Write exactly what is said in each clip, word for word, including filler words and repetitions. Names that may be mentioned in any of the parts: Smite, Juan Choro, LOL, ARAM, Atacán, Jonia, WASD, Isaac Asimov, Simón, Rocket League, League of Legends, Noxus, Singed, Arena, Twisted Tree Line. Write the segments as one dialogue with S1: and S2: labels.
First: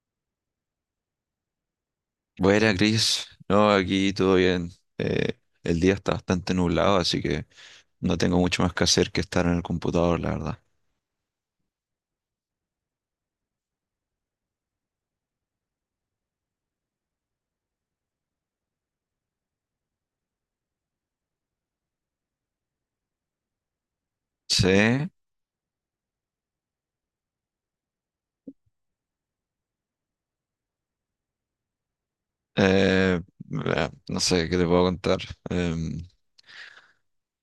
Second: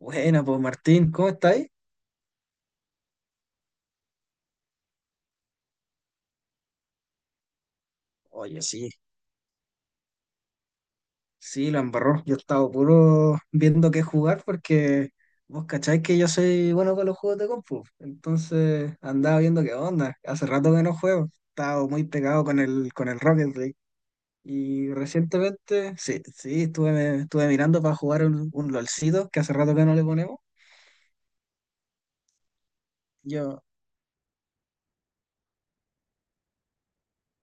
S1: Buena, pues Martín, ¿cómo estáis?
S2: Buena, Cris. No, aquí todo bien. Eh, el día está bastante nublado, así que no tengo
S1: Oye,
S2: mucho más que
S1: sí,
S2: hacer que estar en el computador, la verdad.
S1: sí, la embarró. Yo he estado puro viendo qué jugar porque vos cacháis que yo soy bueno con los juegos de compu. Entonces andaba viendo qué onda. Hace rato que no juego. He estado muy pegado con el, con el Rocket League. Y
S2: Sí,
S1: recientemente, sí, sí, estuve, estuve mirando para jugar un, un LOLcito que hace rato que no le ponemos.
S2: eh,
S1: Yo,
S2: bah, no sé qué te puedo contar. Em,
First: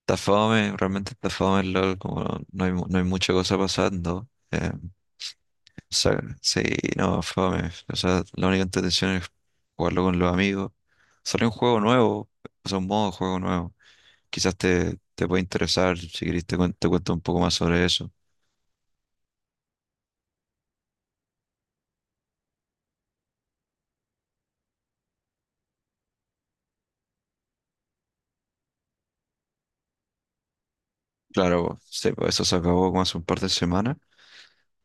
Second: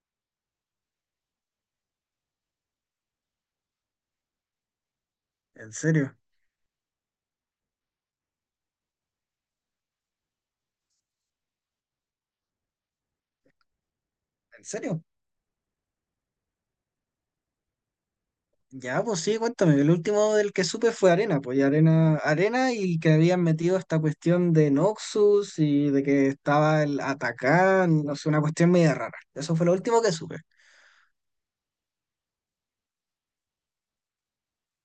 S2: Está fome, realmente está fome el LOL, como no, no hay, mu- no hay mucha cosa pasando. Em,
S1: en serio,
S2: o Sí, no, fome. O sea, la única intención es jugarlo con los amigos. Salió un juego nuevo, o sea, un modo de juego nuevo. Quizás
S1: en
S2: te,
S1: serio.
S2: te puede interesar. Si querés te, cuen- te cuento un poco más sobre eso.
S1: Ya, pues sí, cuéntame. El último del que supe fue Arena, pues y Arena, Arena y que habían metido esta cuestión de Noxus y de que estaba el Atacán, no sé, una cuestión media rara. Eso fue lo último que supe,
S2: Claro, po. Sí, pues eso se acabó como hace un par de semanas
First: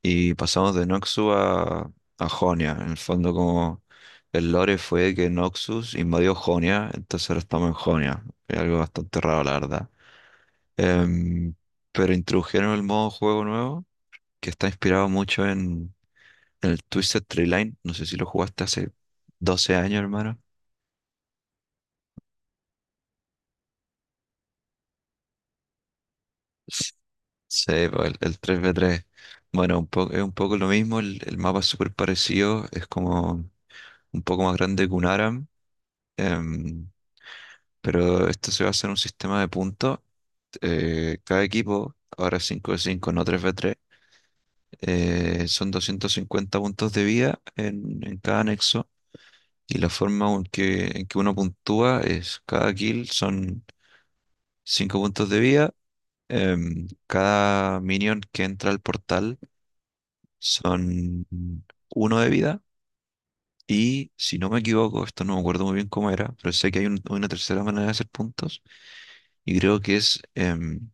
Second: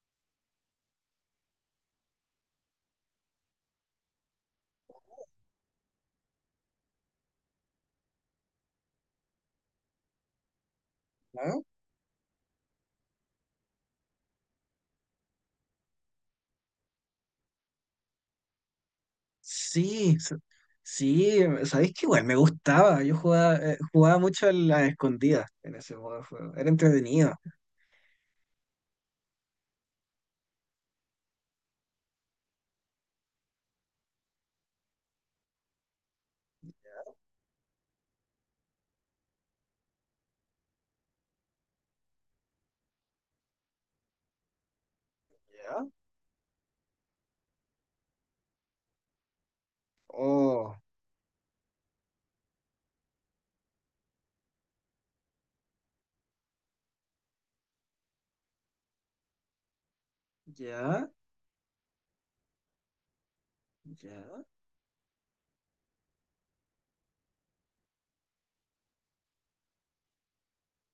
S2: y pasamos de Noxus a, a Jonia. En el fondo, como el lore fue que Noxus invadió Jonia, entonces ahora estamos en Jonia. Es algo bastante raro, la verdad. Em,
S1: ¿no?
S2: pero introdujeron el modo juego nuevo que está inspirado mucho en, en el Twisted Tree Line. No sé si lo jugaste hace doce años,
S1: Sí, s-
S2: hermano.
S1: sí, sabéis que igual me gustaba. Yo jugaba, eh, jugaba mucho a las escondidas en ese modo de juego. Era entretenido.
S2: Sí, pues, el, el tres v tres. Bueno, un po- es un poco lo mismo. El, el mapa es súper parecido, es como un poco más grande que un ARAM. em, pero esto se basa en un sistema de puntos. Eh, cada equipo, ahora cinco de cinco, no tres v tres, eh, son
S1: ¿Ya?
S2: doscientos cincuenta puntos de vida en, en cada anexo. Y la forma en
S1: Oh,
S2: que, en que uno puntúa, es cada kill son cinco puntos de vida. Em, cada minion que entra al portal
S1: ya,
S2: son uno de vida. Y si
S1: ya,
S2: no me equivoco, esto no me acuerdo muy bien cómo era, pero sé que hay un- una tercera manera de hacer puntos, y creo que es em,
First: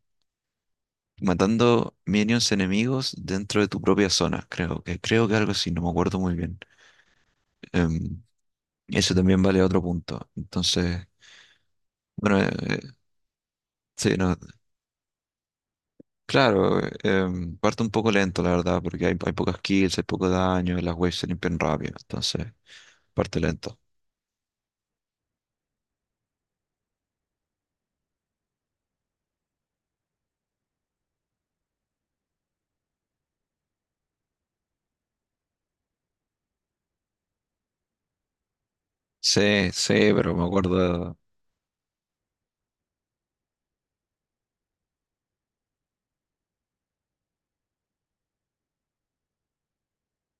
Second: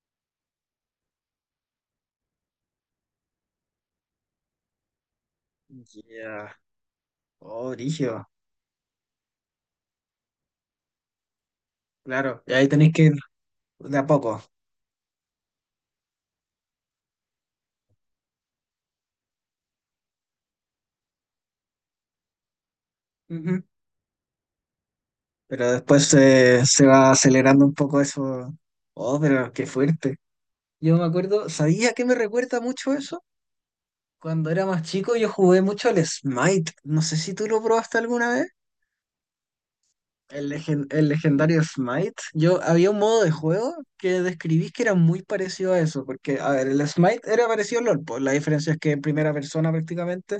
S2: matando minions enemigos dentro de tu propia zona. Creo que, creo que algo así, no me acuerdo muy
S1: ya.
S2: bien.
S1: Oh,
S2: Em,
S1: brígido.
S2: Eso también vale otro punto. Entonces, bueno,
S1: Claro,
S2: eh,
S1: y ahí
S2: eh,
S1: tenéis que ir de a
S2: sí, no,
S1: poco.
S2: claro, eh, em, parto un poco lento, la verdad, porque hay, hay pocas kills, hay poco daño, y las waves se limpian rápido. Entonces, parte
S1: Ujú.
S2: lento.
S1: Pero después eh, se va acelerando un poco eso. Oh, pero qué fuerte. Yo me acuerdo, ¿sabía que me recuerda mucho eso? Cuando era más chico yo jugué mucho al Smite. No sé si tú lo probaste alguna vez.
S2: Sí, sí, pero me
S1: El, legen- el
S2: acuerdo.
S1: legendario Smite. Yo había un modo de juego que describí que era muy parecido a eso. Porque, a ver, el Smite era parecido al LOL, pues la diferencia es que en primera persona prácticamente,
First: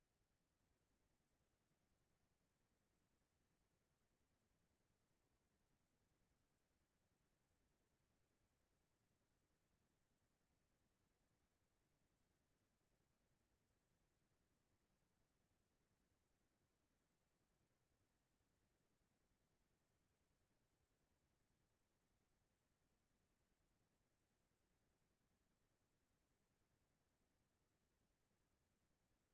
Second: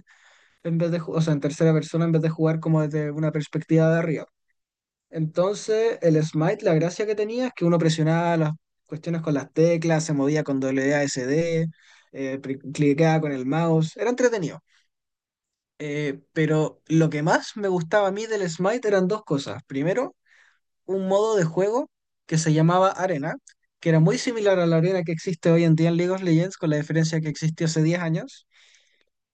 S1: en vez de, ju- o sea, en tercera persona, en vez de jugar como desde una perspectiva de arriba. Entonces, el Smite, la gracia que tenía es que uno presionaba las cuestiones con las teclas, se movía con W A S D, eh, pri- cliqueaba con el mouse, era entretenido. Eh, pero lo que más me gustaba a mí del Smite eran dos cosas. Primero, un modo de juego que se llamaba Arena, que era muy similar a la arena que existe hoy en día en League of Legends, con la diferencia que existió hace diez años,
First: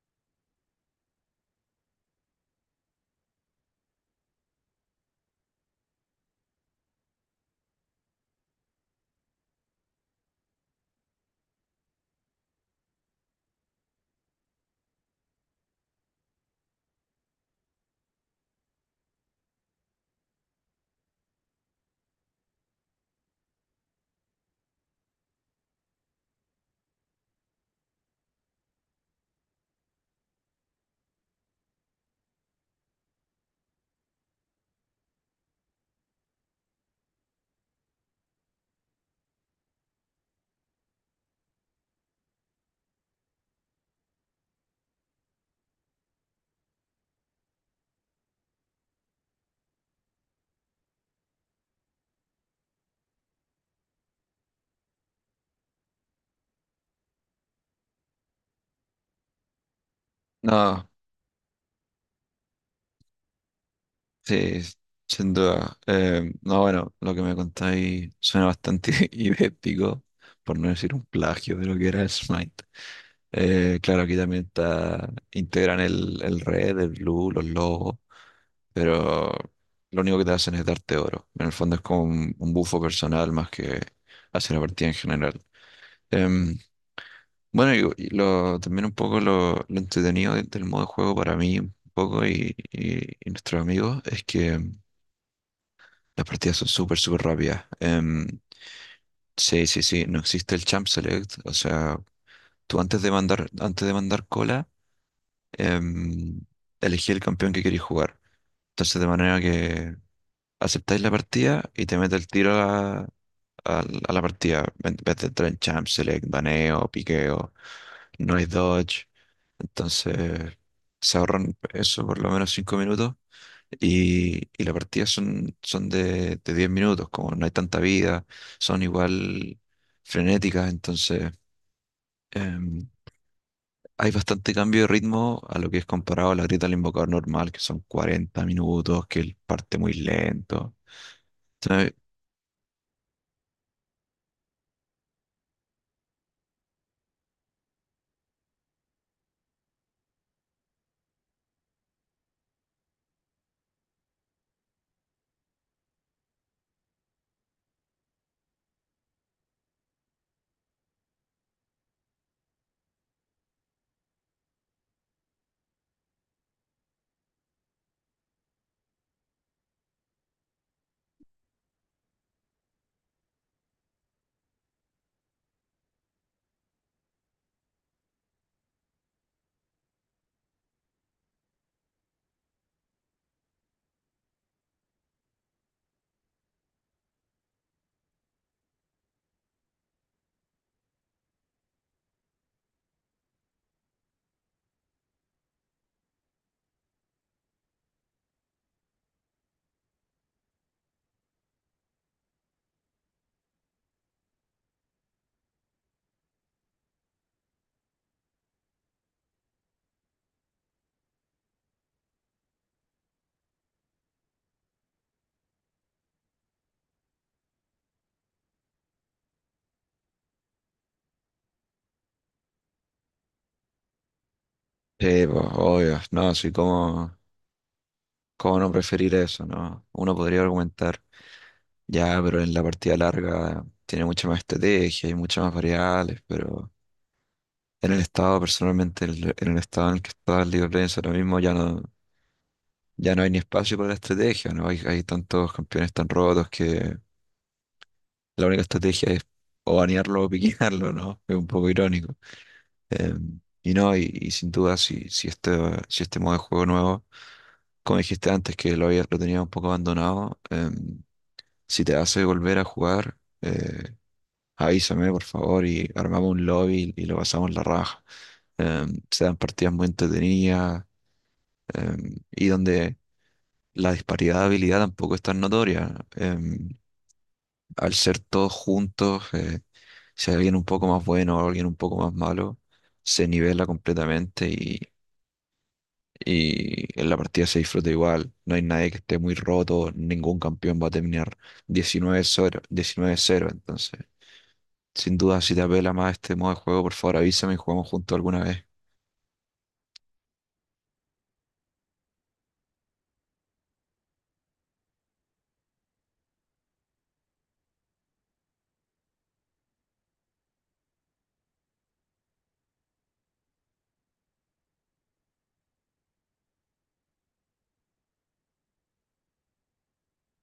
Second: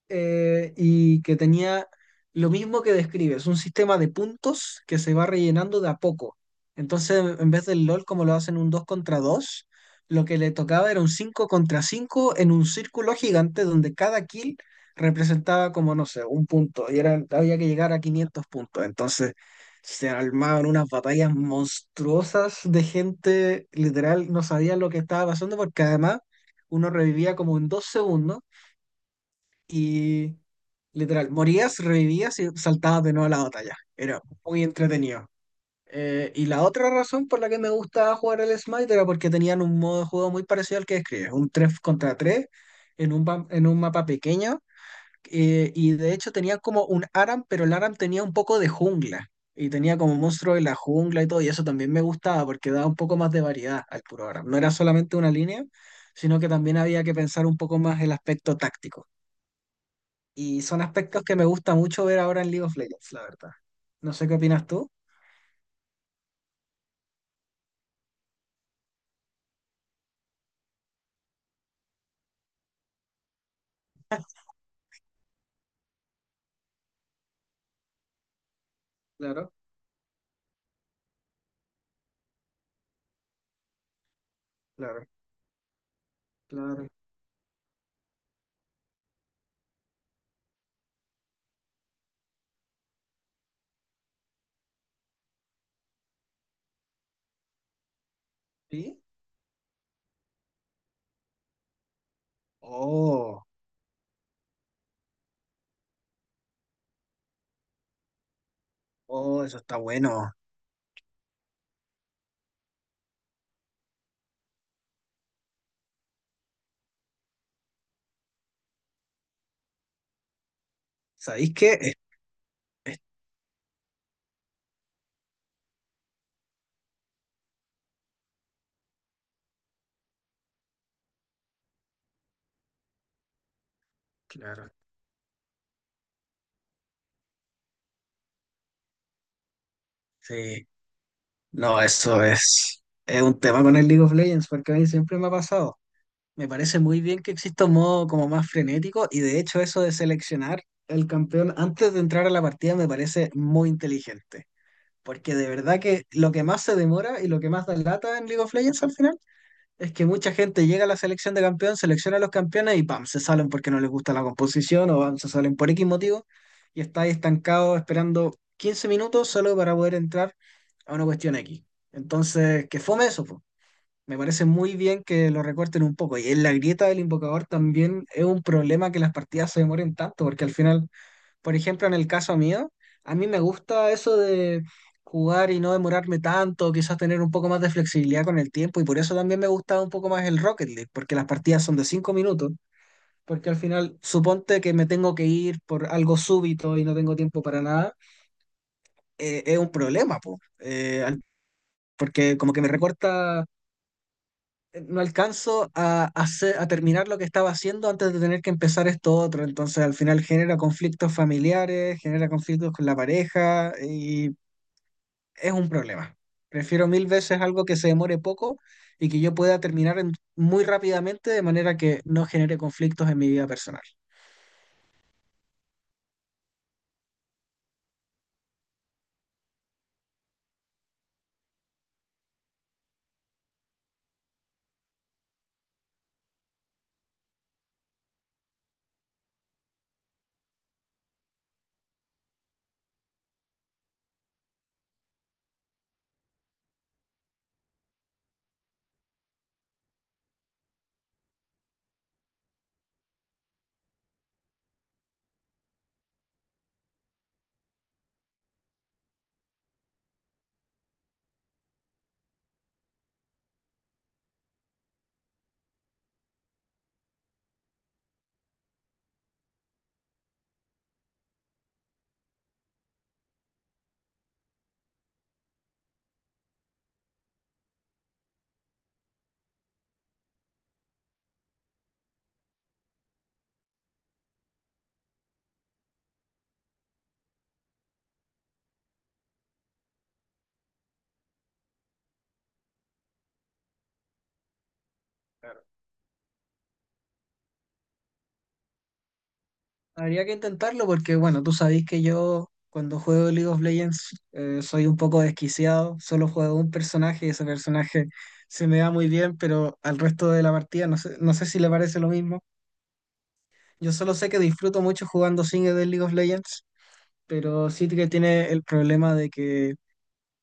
S1: eh, y que tenía lo mismo que describes, un sistema de puntos que se va rellenando de a poco. Entonces, en vez del LOL, como lo hacen un dos contra dos, lo que le tocaba era un cinco contra cinco en un círculo gigante donde cada kill representaba como, no sé, un punto y era, había que llegar a quinientos puntos. Entonces, se armaban unas batallas monstruosas de gente, literal, no sabía lo que estaba pasando porque además uno revivía como en dos segundos y, literal, morías, revivías y saltabas de nuevo a la batalla. Era muy entretenido. Eh, y la otra razón por la que me gustaba jugar el Smite era porque tenían un modo de juego muy parecido al que describes, un tres contra tres en un, pa- en un mapa pequeño. Eh, y de hecho tenía como un ARAM, pero el ARAM tenía un poco de jungla. Y tenía como monstruo de la jungla y todo. Y eso también me gustaba porque daba un poco más de variedad al puro ARAM. No era solamente una línea, sino que también había que pensar un poco más el aspecto táctico. Y son
S2: No.
S1: aspectos que me gusta mucho ver ahora en League of Legends, la verdad. No sé qué
S2: Sí,
S1: opinas tú.
S2: sin duda. Eh, no, bueno, lo que me contáis suena bastante idéntico, por no decir un plagio de lo que era el Smite. Eh, claro, aquí también está, integran el, el red, el blue, los logos, pero
S1: Claro,
S2: lo único que te hacen es darte oro. En el fondo es como un, un bufo personal más que hacia la partida en
S1: claro,
S2: general. Em,
S1: claro.
S2: bueno, y, y lo, también un poco lo, lo entretenido de- del modo de juego para mí, un poco y, y- y nuestros amigos, es que las partidas son súper, súper rápidas. Em,
S1: ¿Sí?
S2: sí, sí, sí, no existe el champ select. O sea, tú antes de
S1: Oh,
S2: mandar, antes de mandar cola, em, elegí el campeón que queréis jugar. Entonces, de manera
S1: oh, eso está
S2: que
S1: bueno.
S2: aceptáis la partida y te mete el tiro a la, a a la partida. En vez de entrar en champ select, baneo, piqueo, no hay dodge. Entonces, se
S1: ¿Sabéis
S2: ahorran
S1: qué? Es-
S2: eso por lo menos cinco
S1: es-
S2: minutos Y, y las partidas son, son de, de diez minutos. Como no hay tanta vida, son igual frenéticas. Entonces, em, hay bastante
S1: claro.
S2: cambio de ritmo a lo que es comparado a la grita del invocador normal, que son cuarenta minutos, que él parte muy
S1: Sí.
S2: lento.
S1: No,
S2: Entonces,
S1: eso es, es un tema con el League of Legends, porque a mí siempre me ha pasado. Me parece muy bien que exista un modo como más frenético, y de hecho eso de seleccionar el campeón antes de entrar a la partida me parece muy inteligente. Porque de verdad que lo que más se demora y lo que más da lata en League of Legends al final es que mucha gente llega a la selección de campeón, selecciona a los campeones y ¡pam!, se salen porque no les gusta la composición, o ¡pam!, se salen por X motivo y está ahí estancado esperando quince minutos solo para poder entrar a una cuestión X. Entonces, que fome eso, po. Me parece muy bien que lo recorten un poco. Y en la grieta del invocador también es un problema que las partidas se demoren tanto porque al final, por ejemplo, en el caso mío, a mí me gusta eso de jugar y no demorarme tanto, quizás tener un poco más de flexibilidad con el tiempo, y por eso también me gusta un poco más el Rocket League, porque las partidas son de cinco minutos, porque al final, suponte que me tengo que ir por algo súbito y no tengo tiempo para nada, eh, es un problema, po, eh, al- porque como que me recorta, no alcanzo a, hacer, a terminar lo que estaba haciendo antes de tener que empezar esto otro. Entonces, al final genera conflictos familiares, genera conflictos con la pareja y es un problema. Prefiero mil veces algo que se demore poco y que yo pueda terminar en- muy rápidamente de manera que no genere conflictos en mi vida personal.
S2: sí, pues, obvio, no, sí, ¿cómo, cómo no preferir eso, no? Uno podría argumentar, ya, pero en la partida larga tiene mucha más estrategia, hay muchas más variables, pero en el estado, personalmente, el- en el estado en el que está el LeagueOf Legends ahora mismo, ya no, ya no hay ni espacio para la estrategia, ¿no? Hay, hay tantos campeones tan rotos que la única estrategia es o banearlo o piquearlo, ¿no? Es un poco irónico. Eh, y no, y, y sin duda, si, si este, si este modo de juego nuevo, como dijiste antes, que lo había, lo tenía un poco abandonado, eh, si te hace volver a jugar, eh, avísame, por favor, y armamos un lobby y lo pasamos la raja. Eh, Se dan partidas muy entretenidas, em, y donde la disparidad de habilidad tampoco es tan notoria. Em, al ser todos juntos, eh, si hay alguien un poco más bueno o alguien un poco más malo, se nivela completamente, y, y en la partida se disfruta igual. No hay nadie que esté muy roto, ningún campeón va a terminar diecinueve cero diecinueve cero entonces. Sin duda, si te apela más este modo de juego, por favor avísame y jugamos juntos alguna vez.
S1: Habría que intentarlo porque, bueno, tú sabés que yo cuando juego League of Legends eh, soy un poco desquiciado, solo juego un personaje y ese personaje se me da muy bien, pero al resto de la partida no sé, no sé si le parece lo mismo. Yo solo sé que disfruto mucho jugando single de League of Legends, pero sí que tiene el problema de que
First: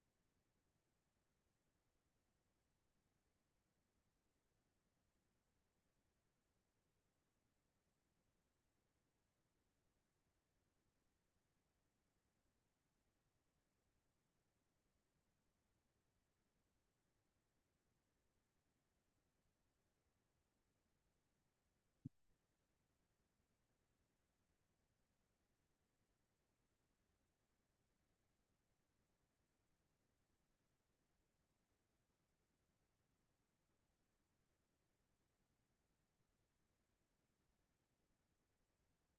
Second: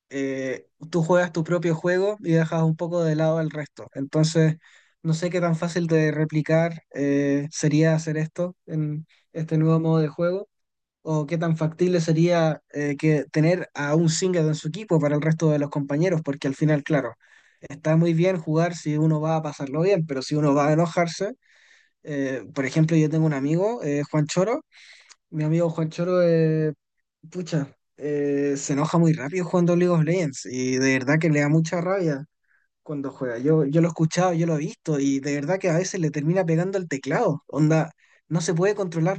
S1: eh, tú juegas tu propio juego y dejas un poco de lado al resto. Entonces, no sé qué tan fácil de replicar eh, sería hacer esto en este nuevo modo de juego o qué tan factible sería, eh, que tener a un singlet en su equipo para el resto de los compañeros, porque al final, claro, está muy bien jugar si uno va a pasarlo bien, pero si uno va a enojarse, eh, por ejemplo, yo tengo un amigo, eh, Juan Choro, mi amigo Juan Choro, eh, pucha, eh, se enoja muy rápido jugando League of Legends y de verdad que le da mucha rabia cuando juega. Yo, yo lo he escuchado, yo lo he visto y de verdad que a veces le termina pegando el teclado. Onda, no se puede controlar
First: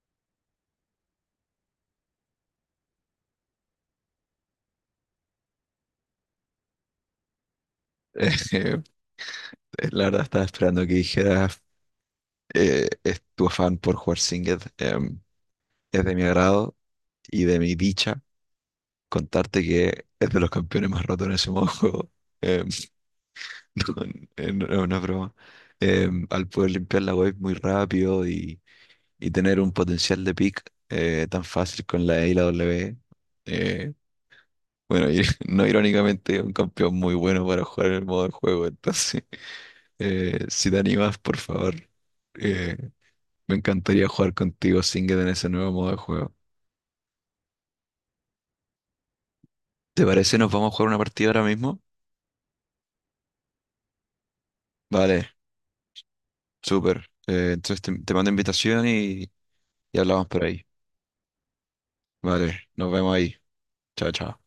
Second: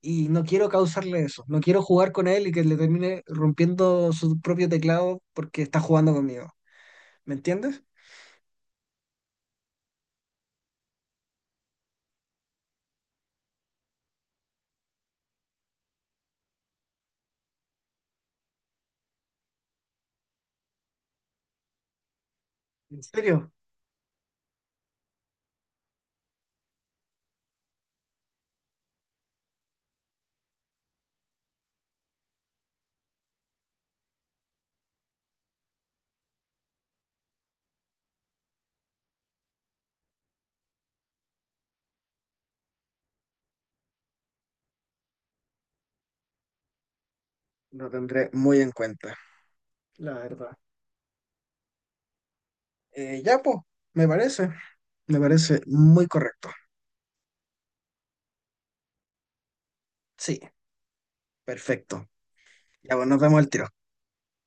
S1: y no quiero causarle eso. No quiero jugar con él y que le termine rompiendo su propio teclado porque está jugando conmigo. ¿Me entiendes?
S2: Eh, la verdad estaba esperando que dijeras eh, es tu afán por jugar Singed. Em, Es de mi agrado y de mi dicha contarte que es de los campeones más rotos en ese modo de juego. Em,
S1: ¿En serio?
S2: no, eh, no, no es una broma. Em, al poder limpiar la wave muy rápido, y, y tener un potencial de pick eh, tan fácil con la E y la W. eh, bueno, y no irónicamente, un campeón muy bueno para jugar en el modo de juego. Entonces, eh, si te animas, por favor, eh, me encantaría jugar contigo, Singed, en ese nuevo modo de juego.
S1: Lo tendré muy en cuenta,
S2: ¿Te
S1: la
S2: parece? ¿Nos
S1: verdad.
S2: vamos a jugar una partida ahora mismo?
S1: Eh, ya, pues, me parece, me
S2: Vale.
S1: parece muy correcto.
S2: Súper. Eh, entonces te, te mando invitación, y, y hablamos
S1: Sí,
S2: por ahí.
S1: perfecto.
S2: Vale, nos
S1: Ya, pues,
S2: vemos
S1: nos
S2: ahí.
S1: vemos al tiro.
S2: Chao, chao.